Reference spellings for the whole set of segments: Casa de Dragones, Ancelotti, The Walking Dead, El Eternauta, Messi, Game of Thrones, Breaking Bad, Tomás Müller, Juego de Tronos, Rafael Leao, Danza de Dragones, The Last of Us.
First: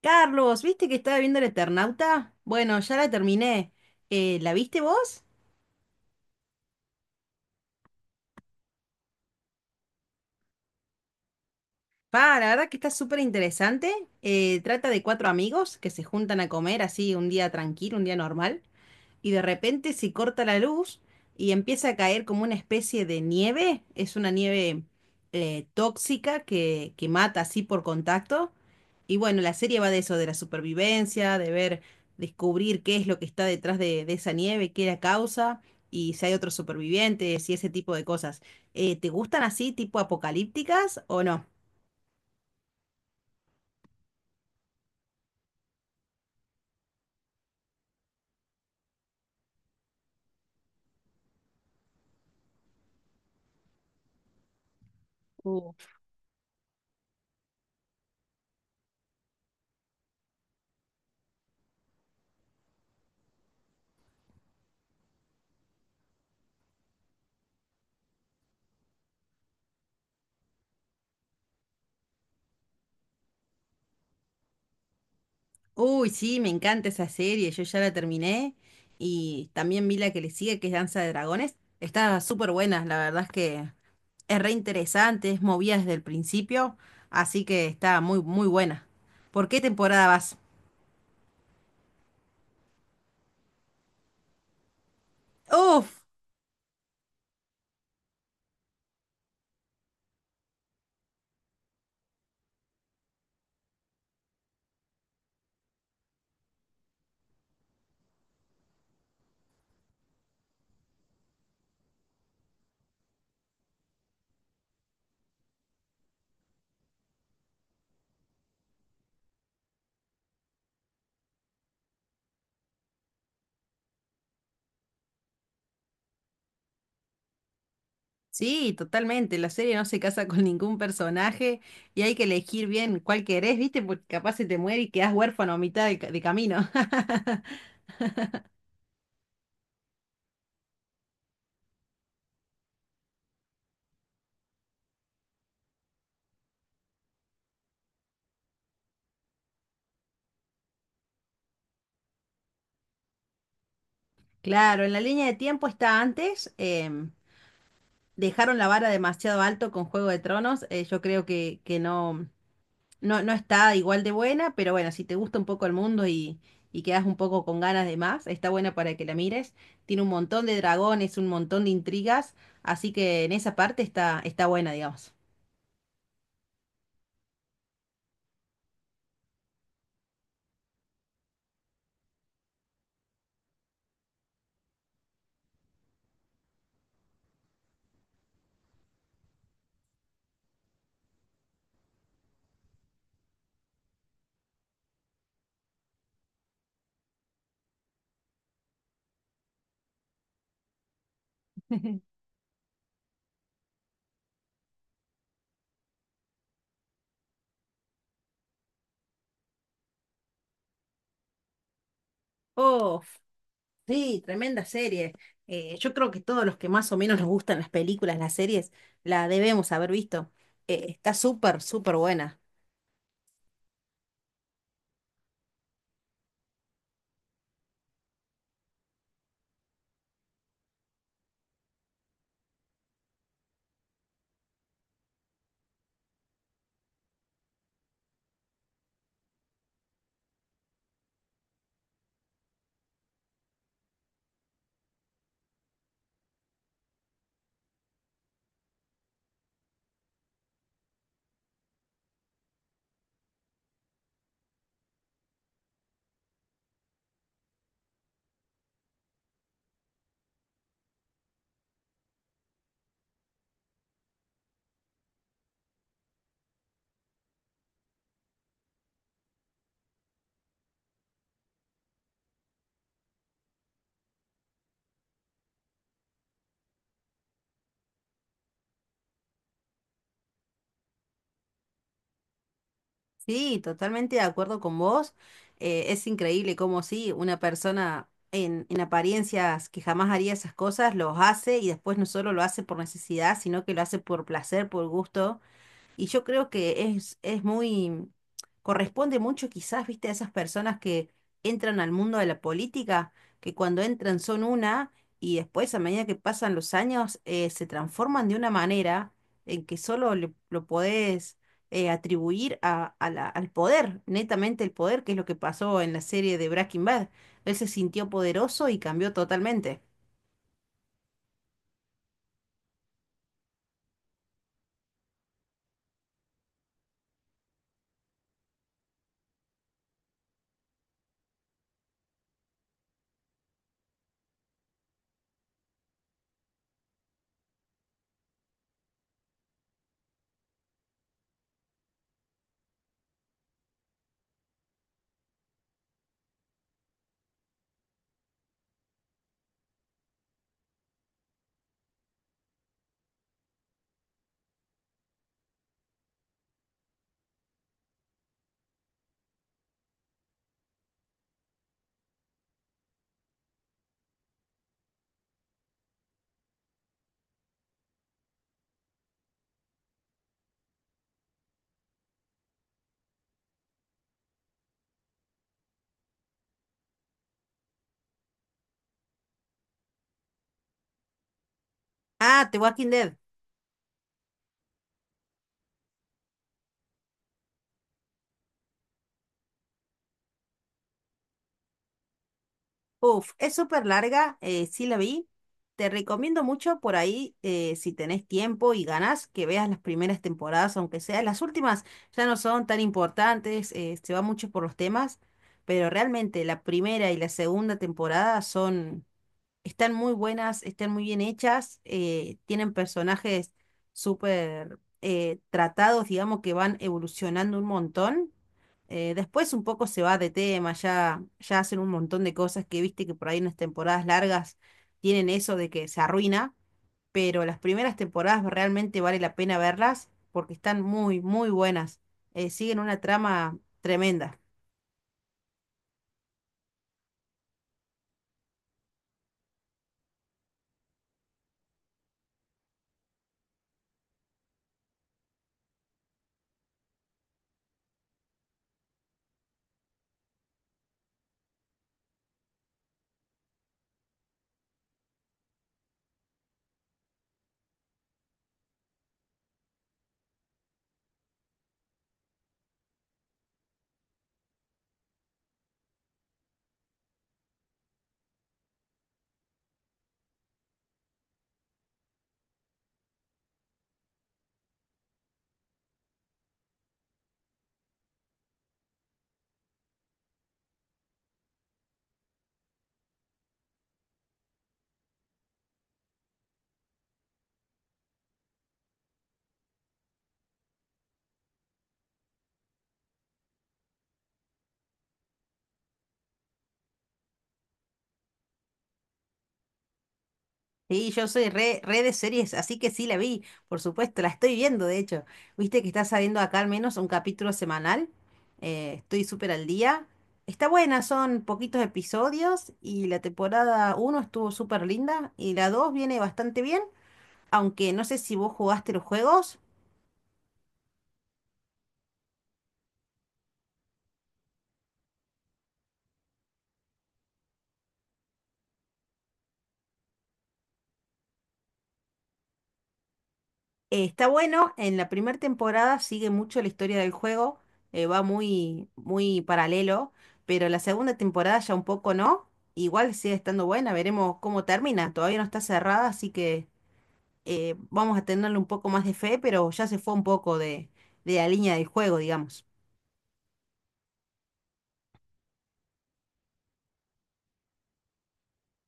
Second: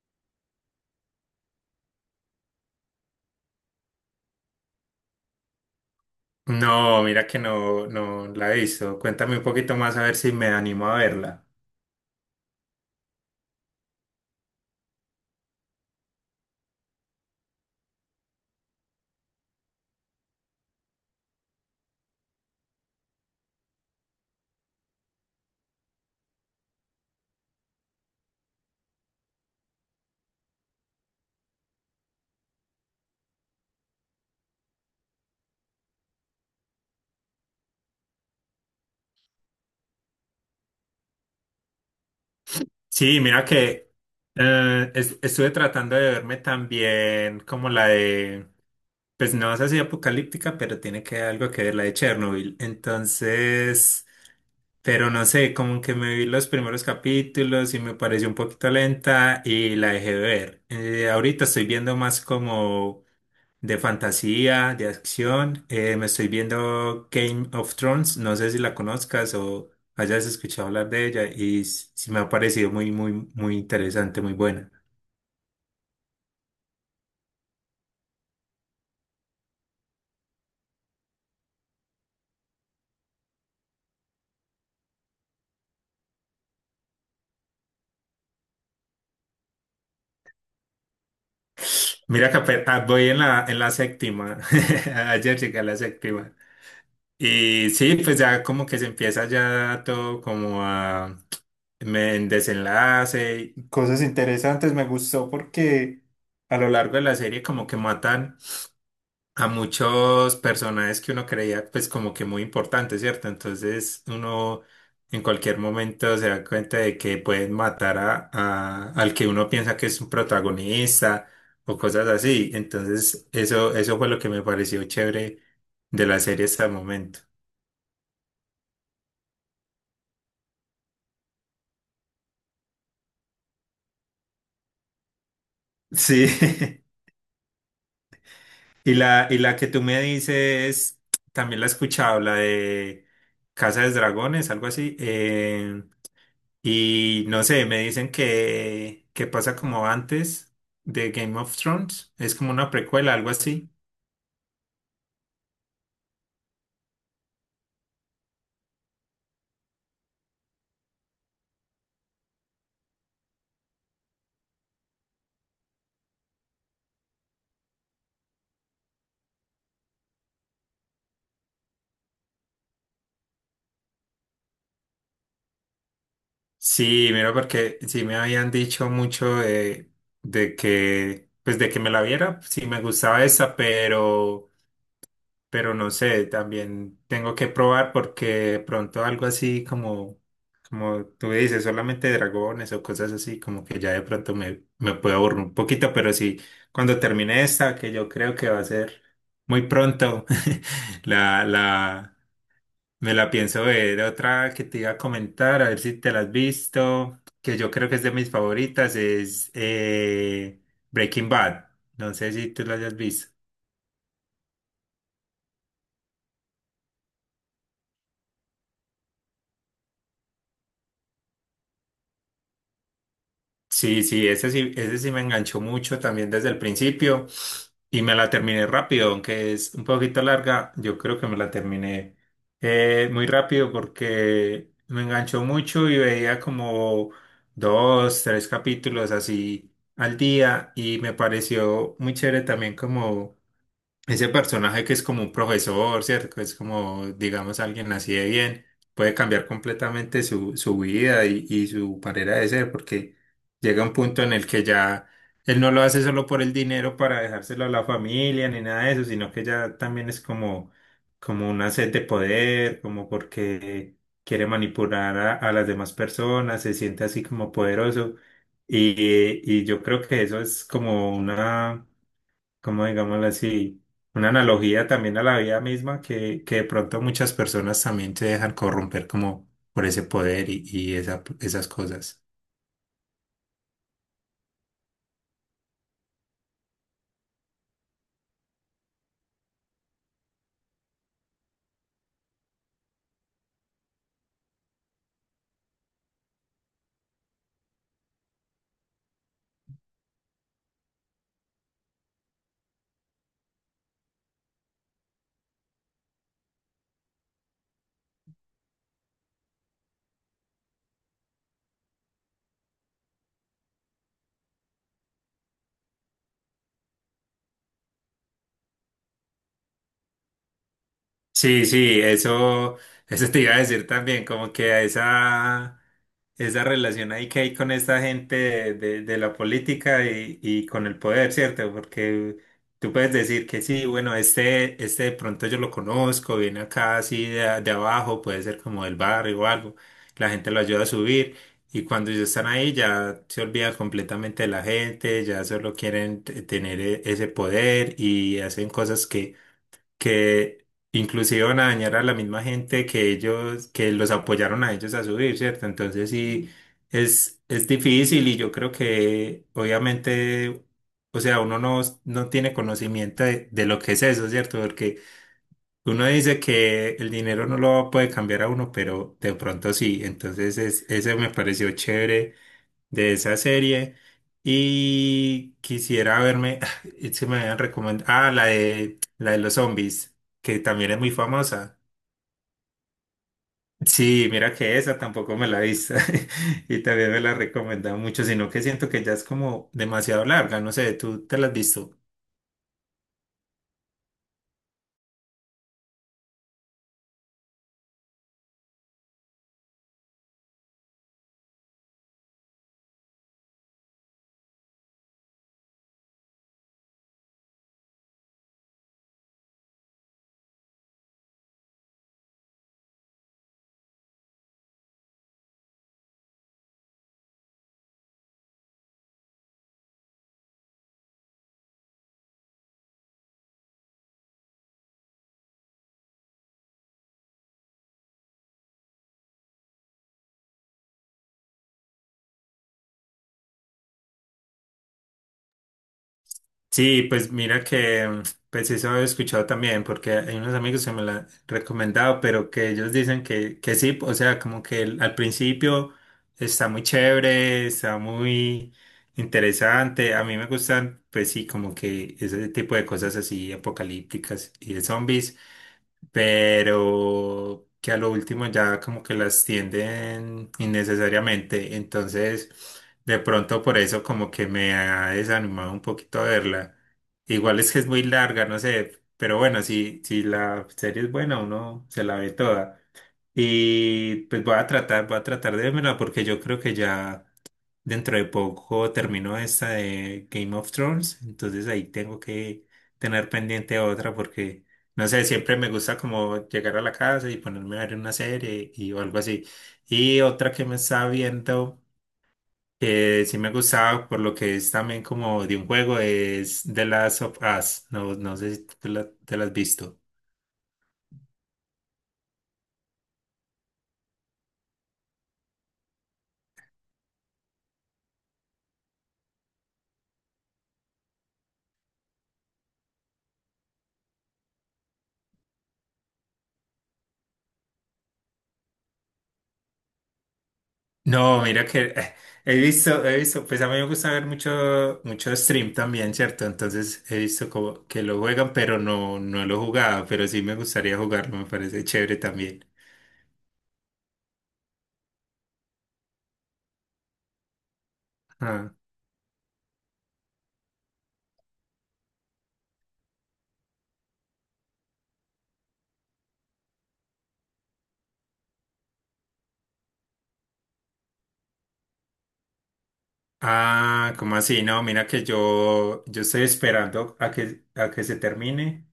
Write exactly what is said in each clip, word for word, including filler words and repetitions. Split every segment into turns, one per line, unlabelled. Carlos, ¿viste que estaba viendo El Eternauta? Bueno, ya la terminé. Eh, ¿la viste vos?
No, mira que no, no la he visto. Cuéntame un poquito más a ver si me animo a verla.
Pa, la verdad que está súper interesante. Eh, trata de cuatro amigos que se juntan a comer así un día tranquilo, un día normal. Y de repente se corta la luz y empieza a caer como una especie de nieve. Es una nieve eh, tóxica que, que mata así por contacto. Y bueno, la serie va de eso, de la supervivencia, de ver, descubrir qué es lo que está detrás de, de esa nieve, qué la causa y si hay otros supervivientes y ese tipo de cosas. Eh, ¿te gustan así, tipo apocalípticas o no?
Sí, mira que eh, es- estuve tratando de verme también como la de, pues no es así apocalíptica, pero tiene que algo que ver la de Chernobyl. Entonces, pero no sé, como que me vi los primeros capítulos y me pareció un poquito lenta y la dejé de ver. Eh, ahorita estoy viendo más como de fantasía, de acción. Eh, me estoy viendo Game of Thrones, no sé si la conozcas o hayas escuchado hablar de ella y s- sí me ha parecido muy, muy, muy interesante, muy buena.
Uy, sí, me encanta esa serie, yo ya la terminé y también vi la que le sigue, que es Danza de Dragones. Está súper buena, la verdad es que es re interesante, es movida desde el principio, así que está muy, muy buena. ¿Por qué temporada vas?
Mira que ape- ah, voy en la, en la séptima, ayer llegué a la
Uf,
séptima. Y sí, pues ya como que se empieza ya todo como a me en desenlace, cosas interesantes, me gustó porque a lo largo de la serie como que matan a muchos personajes que uno creía pues como que muy importantes, ¿cierto? Entonces uno en cualquier momento se da cuenta de que pueden matar a, a- al que uno piensa que es un protagonista o cosas así. Entonces eso, eso fue lo que me pareció chévere de la serie hasta el momento.
sí, totalmente, la serie no se casa con ningún personaje y hay que elegir bien cuál querés, ¿viste? Porque capaz se te muere y quedás huérfano a mitad de, ca- de
Sí.
camino.
Y la, y la que tú me dices, también la he escuchado, la de Casa de Dragones, algo así. eh, Y no sé, me dicen que, que pasa como antes de Game of Thrones. Es como una precuela, algo así.
Claro, en la línea de tiempo está antes, em, dejaron la vara demasiado alto con Juego de Tronos. Eh, yo creo que, que no, no, no está igual de buena, pero bueno, si te gusta un poco el mundo y, y quedas un poco con ganas de más, está buena para que la mires. Tiene un montón de dragones, un montón de intrigas, así que en esa parte está, está buena, digamos.
Sí, mira, porque sí me habían dicho mucho de, de que, pues de que me la viera, sí me gustaba esa, pero, pero no sé, también tengo que probar porque de pronto algo así como como tú dices, solamente dragones o cosas así, como que ya de pronto me, me puedo aburrir un poquito, pero sí, cuando termine esta, que yo creo que va a ser muy pronto, la, la, me la pienso ver. Otra que te iba a comentar, a ver si te la has visto, que yo creo que es de mis favoritas, es eh, Breaking Bad. No sé si tú la hayas
Oh,
visto.
sí, tremenda serie. Eh, yo creo que todos los que más o menos nos gustan las películas, las series, la debemos haber visto. Eh, está súper, súper buena.
Sí, sí, ese sí, ese sí me enganchó mucho también desde el principio y me la terminé rápido, aunque es un poquito larga, yo creo que me la terminé eh, muy rápido porque me enganchó mucho y veía como dos, tres capítulos así al día y me pareció muy chévere también como ese personaje que es como un profesor, ¿cierto? Que es como, digamos, alguien así de bien, puede cambiar completamente su, su vida y, y su manera de ser, porque llega un punto en el que ya él no lo hace solo por el dinero para dejárselo a la familia ni nada de eso, sino que ya también es como, como una sed de poder, como porque quiere manipular a, a las demás personas, se siente así como poderoso. Y, y yo creo que eso es como una, como digámoslo así, una analogía también a la vida misma que, que de pronto muchas personas también se dejan corromper como por ese poder y, y esa- esas cosas.
Sí, totalmente de acuerdo con vos. Eh, es increíble cómo sí, una persona en, en apariencias que jamás haría esas cosas, los hace y después no solo lo hace por necesidad, sino que lo hace por placer, por gusto. Y yo creo que es, es muy, corresponde mucho quizás, viste, a esas personas que entran al mundo de la política, que cuando entran son una y después a medida que pasan los años eh, se transforman de una manera en que solo le- lo podés eh, atribuir a, a la- al poder, netamente el poder, que es lo que pasó en la serie de Breaking Bad. Él se sintió poderoso y cambió totalmente.
Sí, sí, eso, eso te iba a decir también, como que a esa... esa relación ahí que hay con esta gente de, de- de la política y, y con el poder, ¿cierto? Porque tú puedes decir que sí, bueno, este, este de pronto yo lo conozco, viene acá así de, de abajo, puede ser como del barrio o algo, la gente lo ayuda a subir y cuando ellos están ahí ya se olvidan completamente de la gente, ya solo quieren t- tener e- ese poder y hacen cosas que que inclusive van a dañar a la misma gente que ellos, que los apoyaron a ellos a subir, ¿cierto? Entonces sí, es, es difícil y yo creo que obviamente, o sea, uno no, no tiene conocimiento de, de lo que es eso, ¿cierto? Porque uno dice que el dinero no lo puede cambiar a uno, pero de pronto sí, entonces es, ese me pareció chévere de esa serie y quisiera verme, se me habían recomendado, ah, la de, la de los zombies, que también es muy famosa.
Ah, The Walking Dead.
Sí, mira que esa tampoco me la he visto y también me la recomendan mucho, sino que siento que ya es como demasiado larga, no sé, ¿tú te la has visto?
Uf, es súper larga, eh, sí la vi. Te recomiendo mucho por ahí, eh, si tenés tiempo y ganas, que veas las primeras temporadas, aunque sea. Las últimas ya no son tan importantes, eh, se va mucho por los temas, pero realmente la primera y la segunda temporada son están muy buenas, están muy bien hechas, eh, tienen personajes súper eh, tratados, digamos, que van evolucionando un montón. Eh, después un poco se va de tema, ya, ya hacen un montón de cosas que viste que por ahí en las temporadas largas tienen eso de que se arruina, pero las primeras temporadas realmente vale la pena verlas porque están muy, muy buenas. Eh, siguen una trama tremenda.
Sí, pues mira que, mm, pues eso he escuchado también, porque hay unos amigos que me la han recomendado, pero que ellos dicen que, que sí, o sea, como que el- al principio está muy chévere, está muy interesante. A mí me gustan, pues sí, como que ese tipo de cosas así apocalípticas y de zombies pero que a lo último ya como que las tienden innecesariamente. Entonces, de pronto por eso como que me ha desanimado un poquito verla. Igual es que es muy larga, no sé, pero bueno, si, si la serie es buena, uno se la ve toda. Y pues voy a tratar, voy a tratar de verla porque yo creo que ya dentro de poco terminó esta de Game of Thrones, entonces ahí tengo que tener pendiente otra porque, no sé, siempre me gusta como llegar a la casa y ponerme a ver una serie y o algo así. Y otra que me estaba viendo, que sí me gustaba por lo que es también como de un juego, es The Last of Us. No, no sé si tú la- te la has visto.
Sí, yo soy re, re de series, así que sí la vi, por supuesto, la estoy viendo, de hecho. Viste que está saliendo acá al menos un capítulo semanal, eh, estoy súper al día. Está buena, son poquitos episodios y la temporada uno estuvo súper linda y la dos viene bastante bien, aunque no sé si vos jugaste los juegos.
No, mira que eh, he visto, he visto, pues a mí me gusta ver mucho, mucho stream también, ¿cierto? Entonces he visto como que lo juegan, pero no, no lo he jugado, pero sí me gustaría jugarlo, me parece chévere también.
Eh, está bueno, en la primera temporada sigue mucho la historia del juego, eh, va
Ah,
muy, muy paralelo, pero la segunda temporada ya un poco no, igual sigue estando buena, veremos cómo termina, todavía no está cerrada, así que eh, vamos a tenerle un poco más de fe, pero ya se fue un poco de, de la línea del juego, digamos.
ah, ¿cómo así? No, mira que yo, yo estoy esperando a que, a que se termine,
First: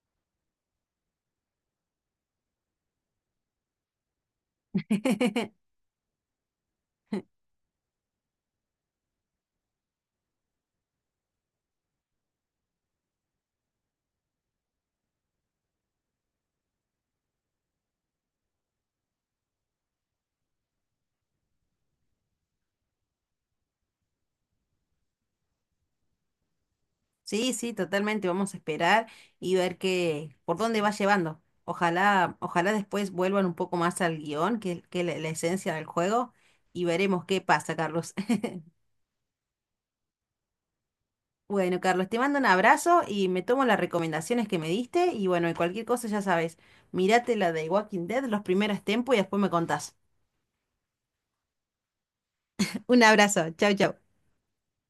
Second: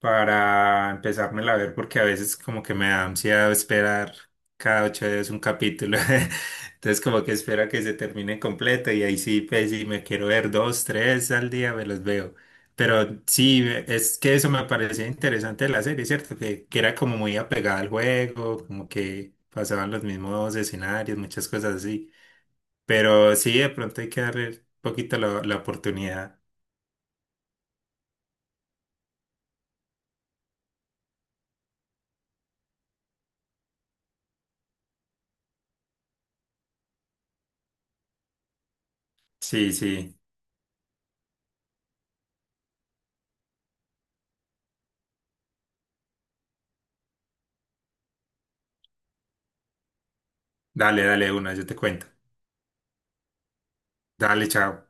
para empezármela a ver, porque a veces como que me da ansiedad esperar cada ocho días un capítulo. Entonces como que espero que se termine completo y ahí sí, pues si me quiero ver dos, tres al día, me los veo. Pero sí, es que eso me parecía interesante de la serie, ¿cierto? Que, que era como muy apegada al juego, como que pasaban los mismos escenarios, muchas cosas así. Pero sí, de pronto hay que darle un poquito la, la oportunidad.
Sí, sí, totalmente. Vamos a esperar y ver qué, por dónde va llevando. Ojalá, ojalá después vuelvan un poco más al guión, que, es- que la, la esencia del juego, y veremos qué pasa, Carlos.
Sí, sí.
Bueno, Carlos, te mando un abrazo y me tomo las recomendaciones que me diste. Y bueno, y cualquier cosa ya sabes, mirate la de Walking Dead, los primeros tiempos y después me contás.
Dale, dale una, yo te cuento.
Un abrazo, chau, chau.
Dale, chao.